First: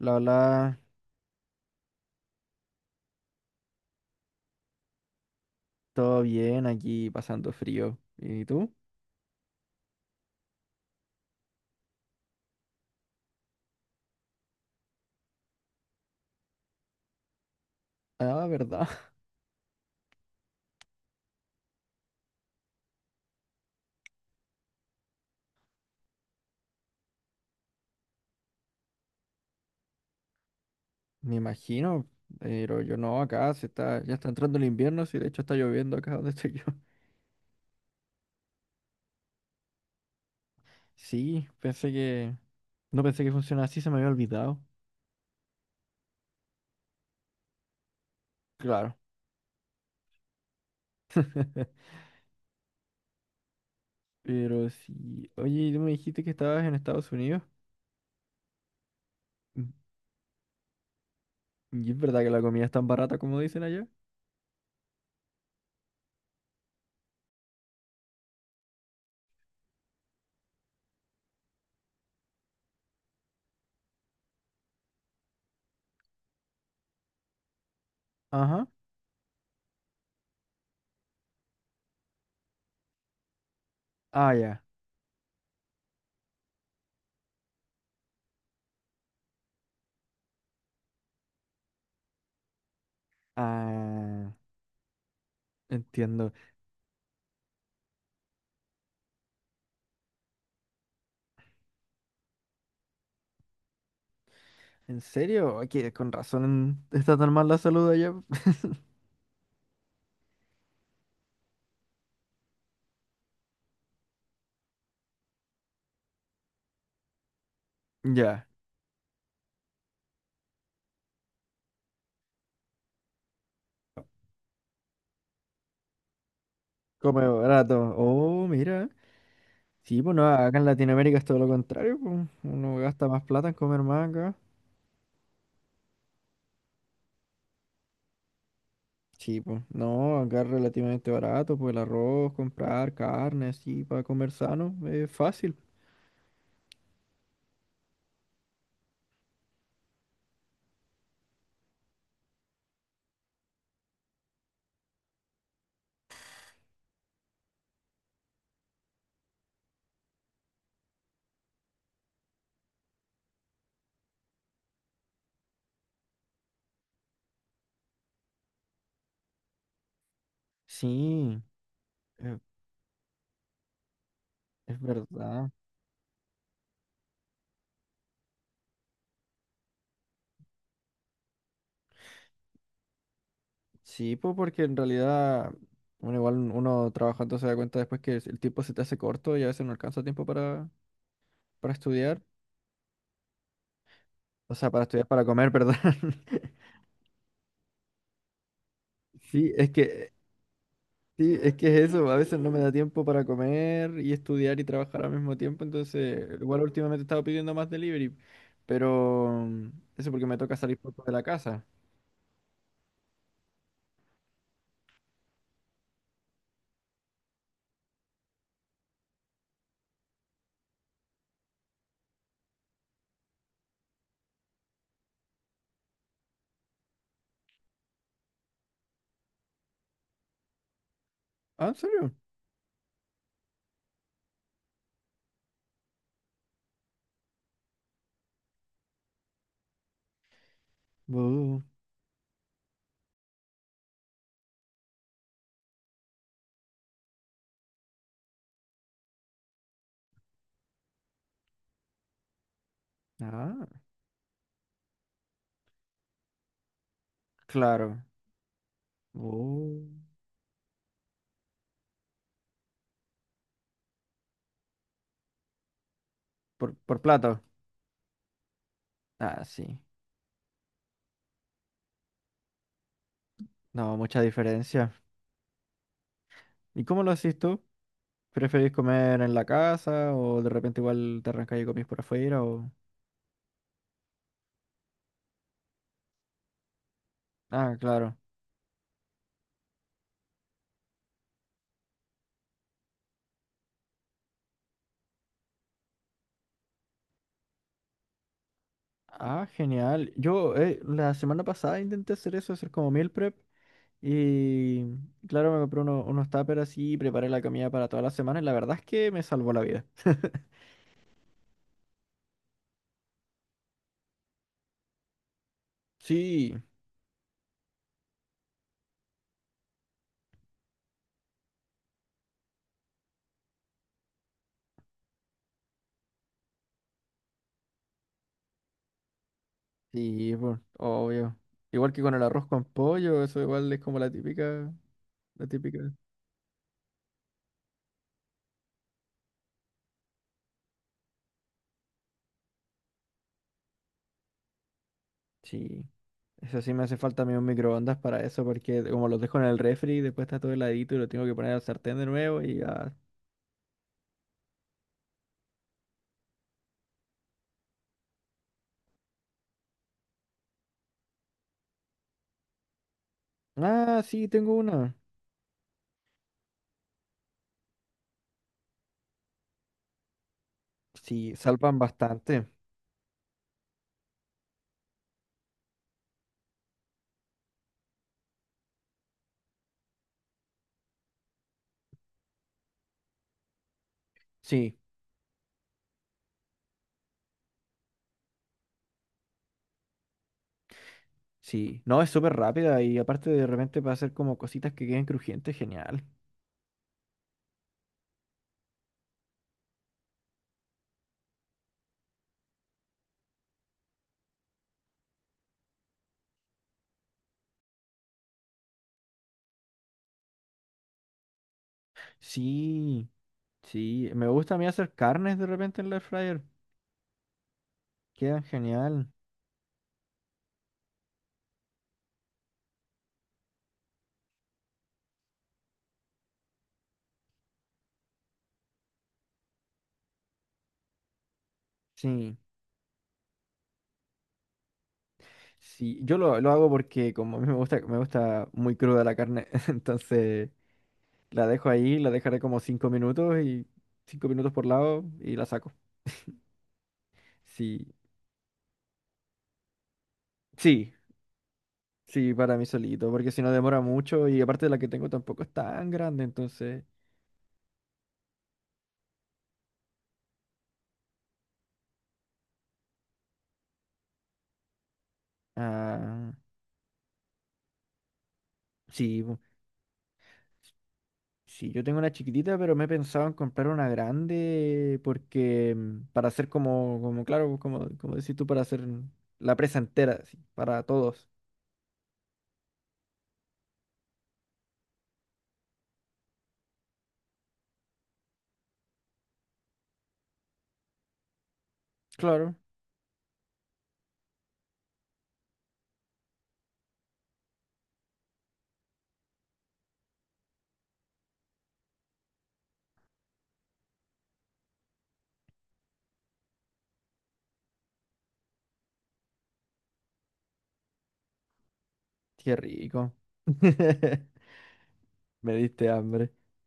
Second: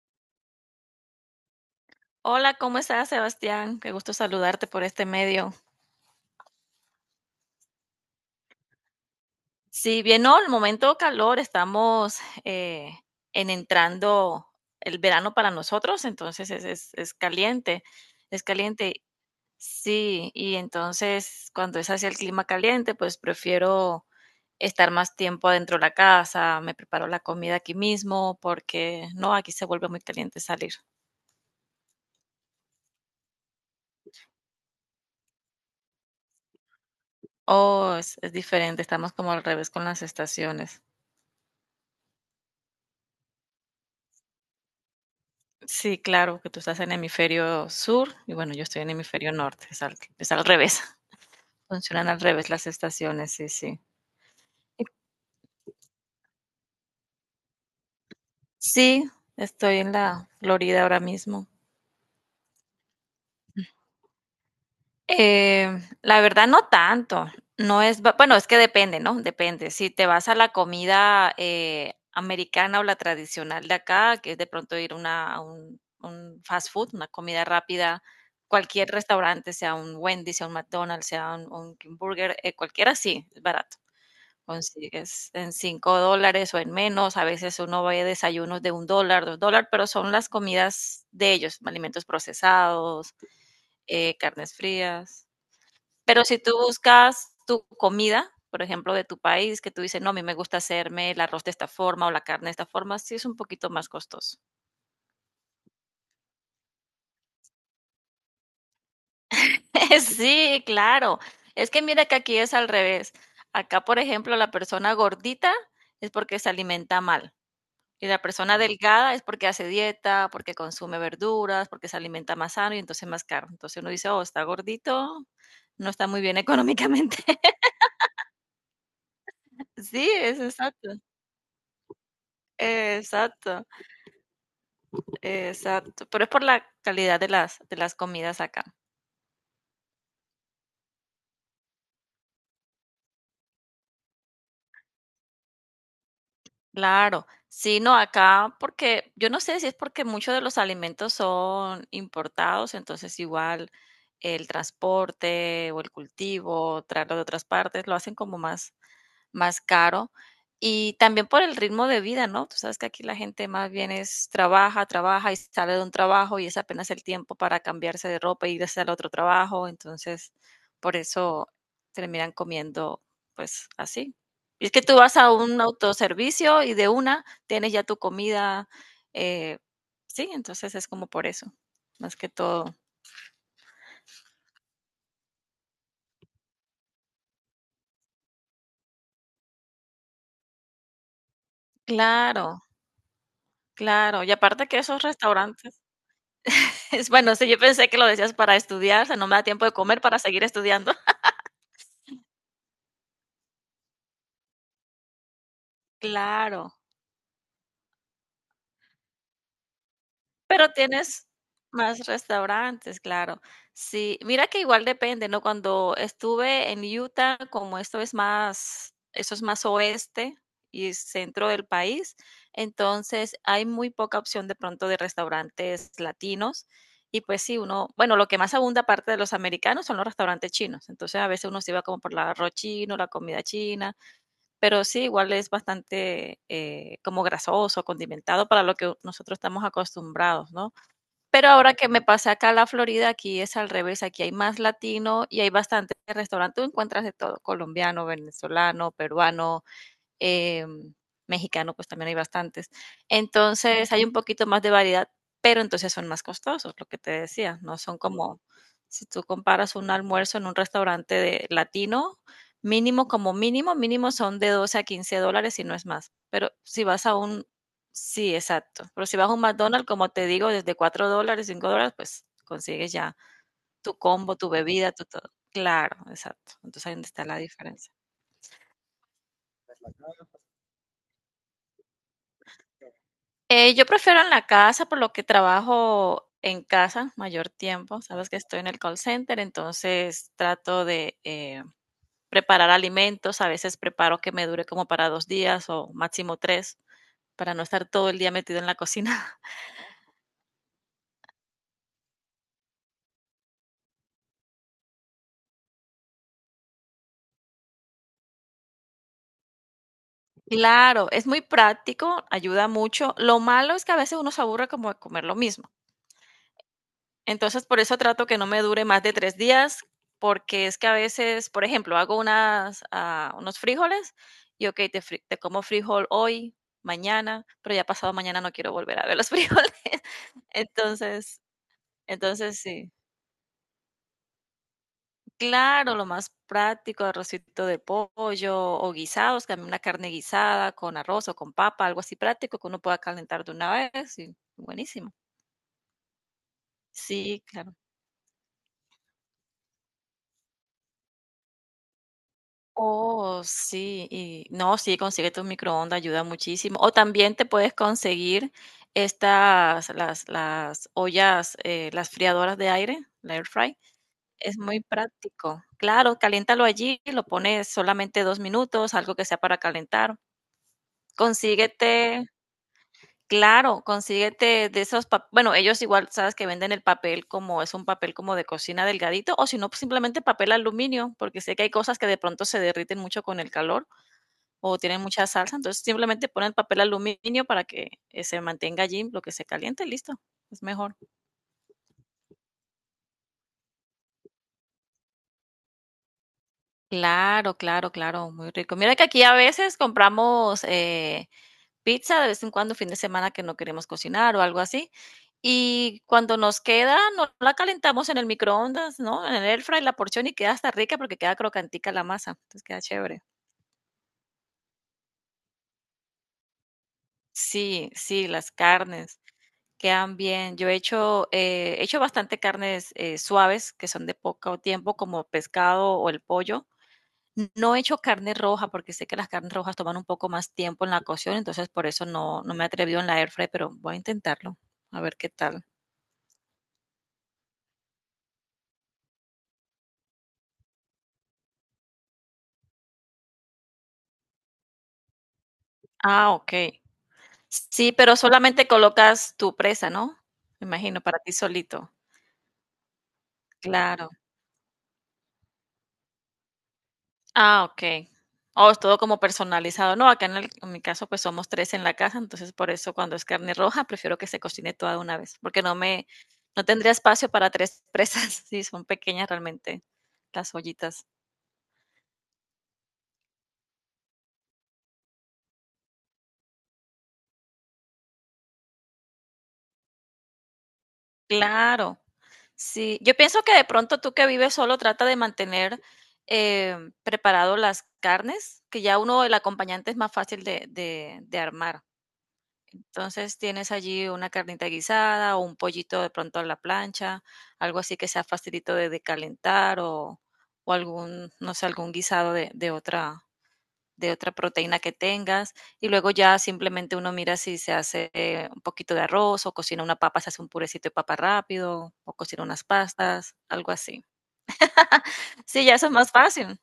La Hola, Hola, ¿cómo estás, Sebastián? Qué gusto saludarte por este medio. todo bien aquí pasando frío. ¿Y tú? Sí, bien, no, el momento calor, estamos eh, en entrando el verano para nosotros, entonces es caliente, es Ah, caliente, verdad. sí, y entonces cuando es hacia el clima caliente, pues prefiero estar más tiempo adentro de la casa, me preparo la comida aquí mismo, porque no, aquí se vuelve muy caliente salir. Me imagino, pero yo no, acá se está, ya está entrando el invierno, sí, de hecho está lloviendo acá donde estoy yo. Oh, es diferente, estamos como al revés con las estaciones. Sí, no pensé que funcionaba así, se me había olvidado. Sí, claro, que tú estás en hemisferio sur y bueno, yo estoy en Claro. hemisferio norte, es al revés, funcionan al revés las estaciones, sí, sí. Pero Y sí, oye, ¿y tú me dijiste que estabas en Estados Unidos? sí, Mm. estoy en la Florida ahora mismo. ¿Y es verdad que la comida es tan barata como dicen allá? Eh, la verdad no tanto, no es, ba bueno, es que depende, ¿no? Depende. Si te vas a la comida, americana o la tradicional de acá, que es de pronto ir una a un fast food, una comida rápida, Ajá. cualquier restaurante, sea un Wendy, sea un McDonald's, sea un King Burger, cualquiera sí, es barato. Ah, ya. Consigues en $5 o en menos, a veces uno ve desayunos de $1, $2, pero son las comidas de ellos, alimentos procesados, Ah, carnes frías. Pero entiendo. si tú buscas tu comida, por ejemplo, de tu país, que tú dices: "No, a mí me gusta hacerme el arroz de esta forma o la carne de esta forma", sí es un poquito más costoso. ¿En serio? Ay, que con razón está tan mal la salud allá. Sí, claro. Es que mira que aquí es al revés. Acá, por ejemplo, la persona gordita es porque se alimenta mal, y la Ya. persona delgada es porque hace dieta, porque consume verduras, porque se alimenta más sano y entonces más caro. Entonces uno dice: "Oh, está gordito, no está muy bien económicamente". Come barato. Oh, mira. Sí, Sí, pues no, es acá en exacto. Latinoamérica es todo lo contrario, pues. Uno gasta más plata en Exacto. comer más acá. Exacto, pero es por la calidad de las comidas acá. Sí, pues. No, acá es relativamente barato, pues el arroz, comprar carne, así, para comer sano, es fácil. Claro, sí, no, acá porque yo no sé si es porque muchos de los alimentos son importados, entonces igual el transporte o el cultivo, traerlo de otras partes, lo hacen como más, más caro. Y también por el ritmo de vida, ¿no? Tú sabes que aquí la gente más bien es trabaja, trabaja y sale de un trabajo y es apenas el tiempo para cambiarse de ropa y irse al otro trabajo. Entonces, por Sí, eso terminan eh, comiendo, pues así. Y es es que tú vas a verdad. un autoservicio y de una tienes ya tu comida. eh, sí entonces es como por eso, más que todo. Sí, pues porque en realidad, bueno, igual uno trabajando se da cuenta después que el tiempo se te hace corto y a veces no alcanza tiempo para estudiar. Claro, claro. Y O sea, aparte para que estudiar, esos para comer, perdón. restaurantes. Es bueno, sí, yo pensé que lo decías para estudiar, o sea, no me da Sí, tiempo es de comer que para seguir estudiando. Sí, es que es eso, a veces no me da tiempo para comer y estudiar y trabajar al mismo tiempo, entonces igual Claro, últimamente he estado pidiendo más delivery, pero eso porque me toca pero salir poco de la tienes casa. más restaurantes, claro. Sí, mira que igual depende, ¿no? Cuando estuve en Utah, como esto es más, eso es más oeste y centro del país, entonces hay muy poca opción de pronto de restaurantes latinos. Y pues sí, uno, bueno, lo que más abunda aparte de los americanos son los restaurantes chinos. Entonces a veces uno ¿Ah, en se iba como serio? por el arroz chino, la comida china. Pero sí, igual es bastante como grasoso, condimentado para lo que nosotros estamos acostumbrados, ¿no? Pero Bu. ahora que me pasé acá a la Florida, aquí es al revés, aquí hay más latino y hay bastante restaurante, tú encuentras de todo, colombiano, venezolano, peruano, eh, mexicano pues también hay bastantes. Ah, Entonces hay un poquito más de variedad, pero entonces son más costosos, lo que te decía, no claro. son como si tú comparas Bu. un almuerzo en un restaurante de latino, mínimo como mínimo, mínimo son de $12 a $15 y no es más. Pero Por, si por vas a plato. un, sí, exacto, pero si vas a Ah, un sí. McDonald's, como te digo, desde $4, $5, pues consigues ya No, tu mucha combo, tu diferencia. bebida, tu todo. Claro, exacto. ¿Y Entonces ahí cómo donde lo está haces la tú? diferencia. ¿Preferís comer en la casa o de repente igual te arrancas y comís por afuera o...? Yo prefiero en la casa, por lo que trabajo en casa mayor Ah, tiempo. claro. Sabes que estoy en el call center, entonces trato de preparar alimentos. A veces preparo que me dure como para 2 días o máximo tres, para no estar todo el día metido en la cocina. Ah, genial. Yo la semana pasada intenté hacer eso, hacer como meal prep. Y claro, me compré unos tuppers así y preparé la comida para toda la semana. Y la verdad es que me salvó la vida. Claro, es muy práctico, ayuda mucho. Lo malo es que a veces uno se aburre como de comer lo mismo. Sí, Entonces, por eso trato que no me dure más de 3 días, porque es que a veces, por ejemplo, hago unos frijoles y, okey, te como frijol hoy, mañana, pero ya pasado mañana no quiero volver a ver los frijoles. sí, pues, obvio. Entonces Igual que con el arroz entonces con sí. pollo, eso igual es como la típica, la típica. Claro, lo más práctico, arrocito de pollo o guisados, también una carne guisada con arroz o con papa, algo así práctico que uno pueda calentar de una vez y buenísimo. Sí, eso sí me hace falta a mí un Sí, claro. microondas para eso, porque como los dejo en el refri, después está todo heladito y lo tengo que poner al sartén de nuevo y ya. Oh, sí, y no, sí, consíguete un microondas, ayuda muchísimo. O también te puedes conseguir estas, las ollas, las friadoras de aire, la air fry. Ah, sí, tengo Es muy una. práctico. Claro, caliéntalo allí, lo pones solamente 2 minutos, algo que sea para calentar. Sí, salvan Consíguete, bastante. claro, consíguete de esos, bueno, ellos igual sabes que venden el papel como es un papel como de cocina delgadito, o si no, pues, simplemente papel aluminio, porque sé que hay cosas que de pronto se derriten mucho con el calor Sí, o tienen mucha salsa, entonces simplemente ponen papel aluminio para que se mantenga allí lo que se caliente, listo, es mejor. sí. No, es súper rápida y aparte de repente para hacer como cositas que queden crujientes, genial. Claro, claro, claro, muy rico. Mira que aquí a veces compramos pizza de vez en cuando, fin de semana que no queremos cocinar o algo así, y cuando nos queda, no la calentamos en el microondas, ¿no? En el air fry la porción y queda hasta rica porque queda crocantica la masa, entonces queda Sí, chévere. sí, me gusta a mí hacer carnes de repente en la air fryer, Sí, sí, quedan las genial. carnes. Quedan bien. Yo he hecho bastante carnes suaves, que son de poco tiempo, como pescado o el pollo. No he hecho carne roja porque sé que las carnes rojas toman un poco más tiempo en la cocción, entonces por eso Sí, no, no me he atrevido en la air fry, pero voy a intentarlo, a ver qué tal. sí, yo lo hago porque como a mí me gusta muy cruda la carne, entonces la dejo ahí, la dejaré como 5 minutos y 5 minutos por lado y la saco. Ah, ok. Sí, Sí, pero solamente colocas tu presa, ¿no? Me sí, imagino, para ti solito. sí, para mí solito, porque si no demora Claro. mucho y aparte la que tengo tampoco es tan grande, entonces, Ah, okey. Oh, es todo como personalizado. No, acá en mi caso, pues, somos 3 en la casa, entonces, por eso cuando es carne roja, prefiero que se cocine toda de una vez, porque ah, no tendría espacio para 3 presas. Sí, son sí. pequeñas realmente las ollitas. Sí, yo tengo una chiquitita, pero me he pensado en comprar una grande porque para hacer como claro, como decís tú, para hacer la presa entera, así, para todos. Claro. Sí, yo pienso que de pronto tú que vives solo trata de mantener, preparado las carnes, que ya uno el acompañante es más fácil de armar. Claro, Entonces tienes allí una carnita guisada o un pollito de pronto a la plancha, algo así que sea facilito de calentar o algún, no sé, algún guisado de otra proteína que tengas. Y luego ya simplemente uno mira si se hace un poquito de arroz o cocina una papa, se hace un purecito de papa rápido o cocina qué unas rico. pastas, algo así. Me Sí, ya diste eso es más hambre. fácil.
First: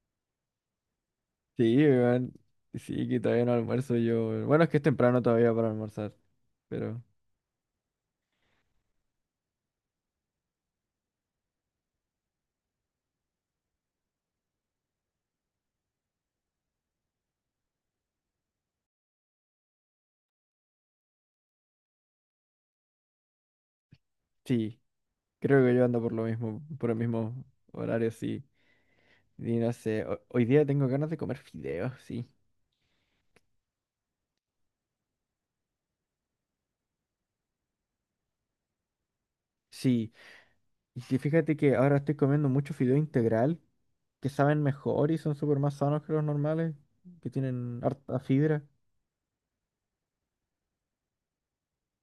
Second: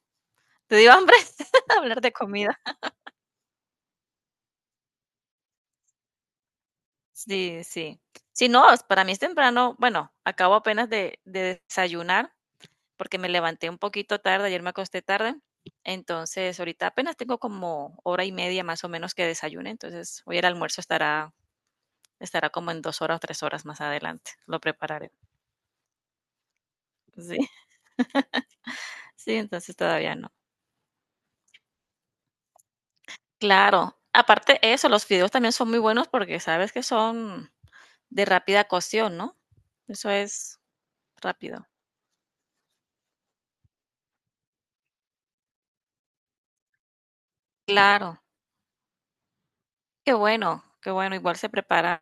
Te dio hambre Sí, hablar de weón. comida. Sí, que todavía no almuerzo yo. Weón. Bueno, es que es temprano todavía para almorzar, pero Sí, sí. Sí, no, para mí es temprano. Bueno, acabo apenas de desayunar porque me levanté un poquito tarde, ayer me acosté tarde. Entonces, ahorita apenas tengo como hora y media más o menos que desayune. Entonces, hoy el almuerzo estará como en 2 horas o 3 horas más adelante. Lo sí, prepararé. creo que yo ando por lo mismo, por el Sí, mismo horario, sí. sí, Y no entonces sé, todavía no. hoy día tengo ganas de comer fideos, sí. Claro. Aparte eso, los fideos también son muy buenos porque sabes que son de rápida cocción, ¿no? Eso Sí. es Y sí, fíjate rápido. que ahora estoy comiendo mucho fideo integral, que saben mejor y son súper más sanos que los normales, que tienen harta Claro. fibra. Qué bueno, igual se preparan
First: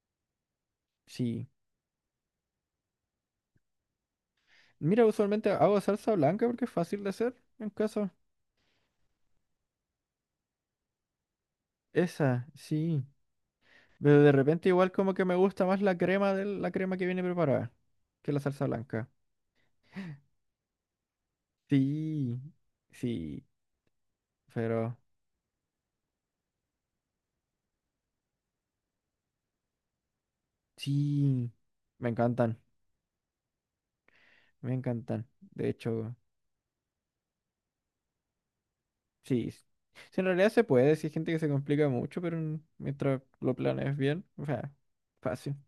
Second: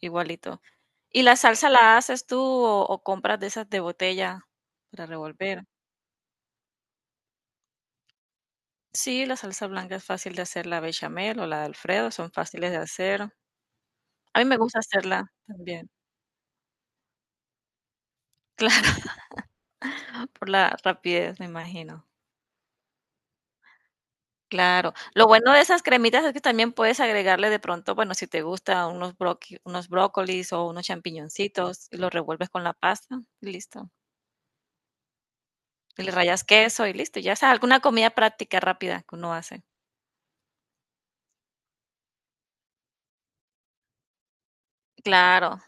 igualito. ¿Y la Sí. salsa la haces tú o compras de esas de botella Mira, para usualmente revolver? hago salsa blanca porque es fácil de hacer en casa. Sí, la salsa blanca es fácil de hacer, la bechamel o la de Alfredo son Esa, fáciles de sí. hacer. Pero de A mí me repente gusta igual como que hacerla me gusta más también. la crema de la crema que viene preparada que la salsa Claro, blanca. por la rapidez, me imagino. Sí, sí, Claro. pero Lo bueno de esas cremitas es que también puedes agregarle de pronto, bueno, si te gusta unos brócolis o unos sí, champiñoncitos y me los revuelves encantan, con la pasta y listo. me encantan. De Y le hecho, rayas queso y listo, ya sea alguna comida práctica rápida que uno sí. hace. Sí, en realidad se puede, sí hay gente que se complica mucho, pero mientras lo planees bien, o sea, fácil. Claro,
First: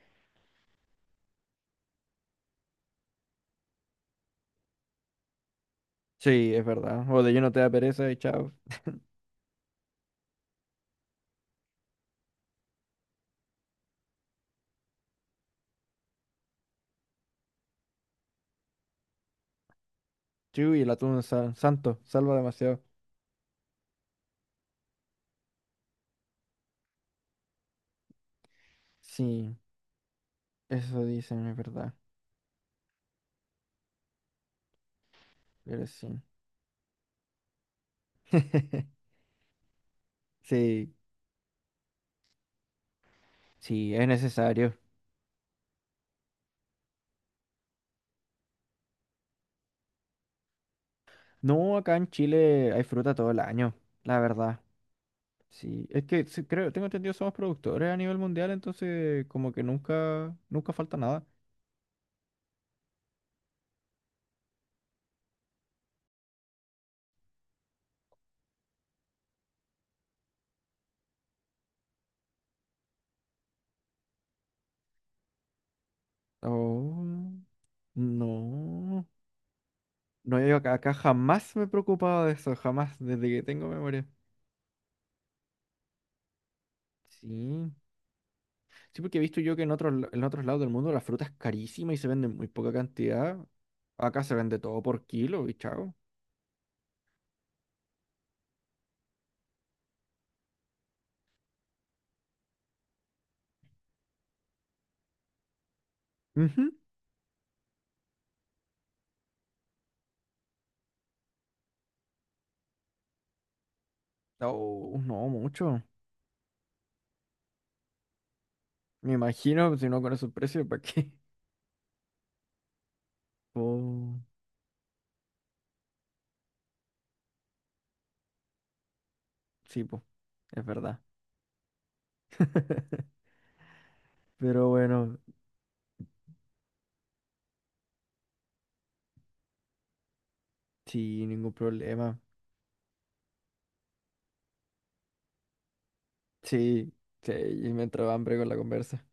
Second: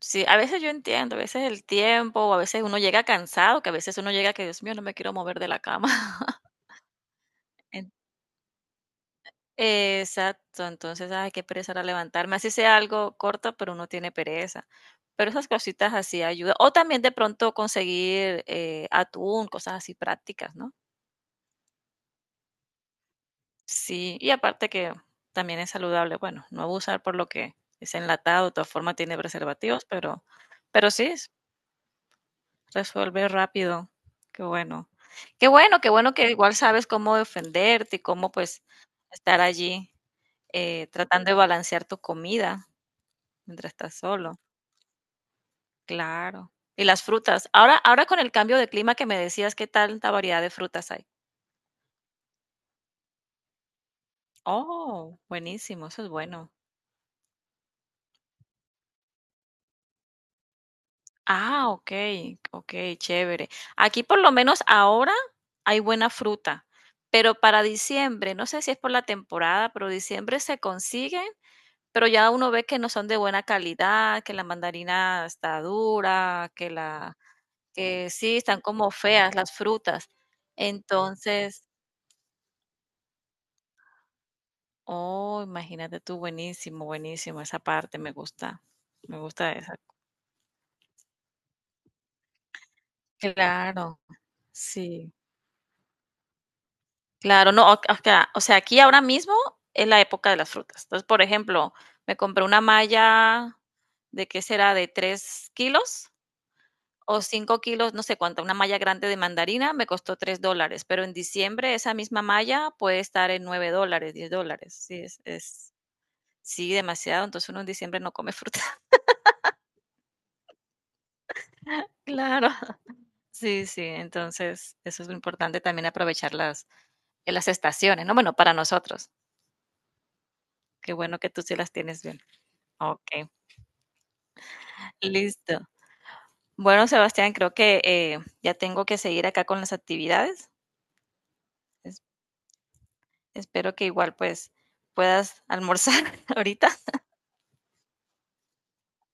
sí, a veces yo entiendo, a veces el tiempo, o a veces uno llega cansado, que a veces uno llega que, Dios mío, no me quiero mover de la cama. Sí, es verdad. O de lleno te da En- pereza y chao. Exacto, entonces, ay, qué pereza era levantarme, así sea algo corto, pero uno tiene pereza. Pero esas cositas así ayudan. O también de pronto conseguir atún, cosas así prácticas, ¿no? Chu, y el atún santo, salva demasiado. Sí, y aparte que también es saludable, bueno, no abusar por lo que es enlatado, de todas formas tiene Sí, preservativos, pero sí, eso s dicen, es verdad. resuelve rápido. Qué bueno. Qué bueno, Pero qué sí. bueno que igual sabes cómo defenderte y cómo, pues, estar allí, Sí, tratando de balancear tu comida mientras estás sí, es solo. necesario. Claro. Y las frutas. Ahora con el cambio de clima que me decías, ¿qué tanta variedad de frutas hay? No, acá en Chile hay fruta todo el año, la verdad. Oh, buenísimo, Sí, eso es es que sí, bueno. creo, tengo entendido, somos productores a nivel mundial, entonces como que nunca, nunca falta nada. Ah, okey, okey, chévere. Aquí, por lo menos ahora, hay buena fruta, pero para diciembre, no sé si es por la temporada, pero diciembre se consiguen, pero ya uno ve que no son de buena calidad, que la mandarina está dura, Oh, que sí, están como no. feas las frutas. No, yo acá jamás Entonces me he preocupado de eso, jamás, desde que tengo memoria. oh, imagínate tú, buenísimo, buenísimo, esa Sí. parte Sí, porque me he visto gusta yo que en esa. otros, en otros lados del mundo la fruta es carísima y se vende en muy poca cantidad. Claro, Acá se vende todo por sí. kilo y chao. Claro, no, o acá, o sea, aquí ahora mismo es la época de las frutas. Entonces, por ejemplo, me compré una malla de qué será, de 3 kilos Ujú. o 5 kilos, no sé cuánto, una malla grande de mandarina me costó $3, pero en diciembre esa misma malla puede estar en $9, $10. Sí, Oh, no, es mucho. sí, demasiado. Entonces uno en diciembre no come fruta. Me imagino, si no con esos precios, ¿para qué? Claro, sí, sí. Oh, Entonces, eso es lo importante también aprovechar las estaciones, ¿no? Bueno, para nosotros. sí, pues, es Qué verdad. bueno que tú sí las tienes bien. Ok. Pero bueno, Listo. Bueno, Sebastián, creo que ya tengo que seguir acá con las actividades. sí, ningún Es- problema. espero que igual pues puedas almorzar ahorita. Sí, sí, y me entró hambre con la conversa.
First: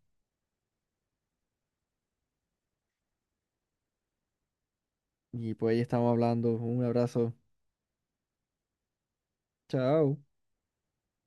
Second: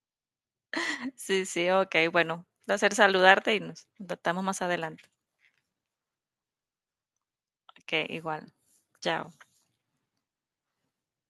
Sí, sí, ok, bueno. Un placer saludarte y nos tratamos más adelante. Y pues ahí estamos hablando. Un abrazo. Ok, igual. Chao. Chao.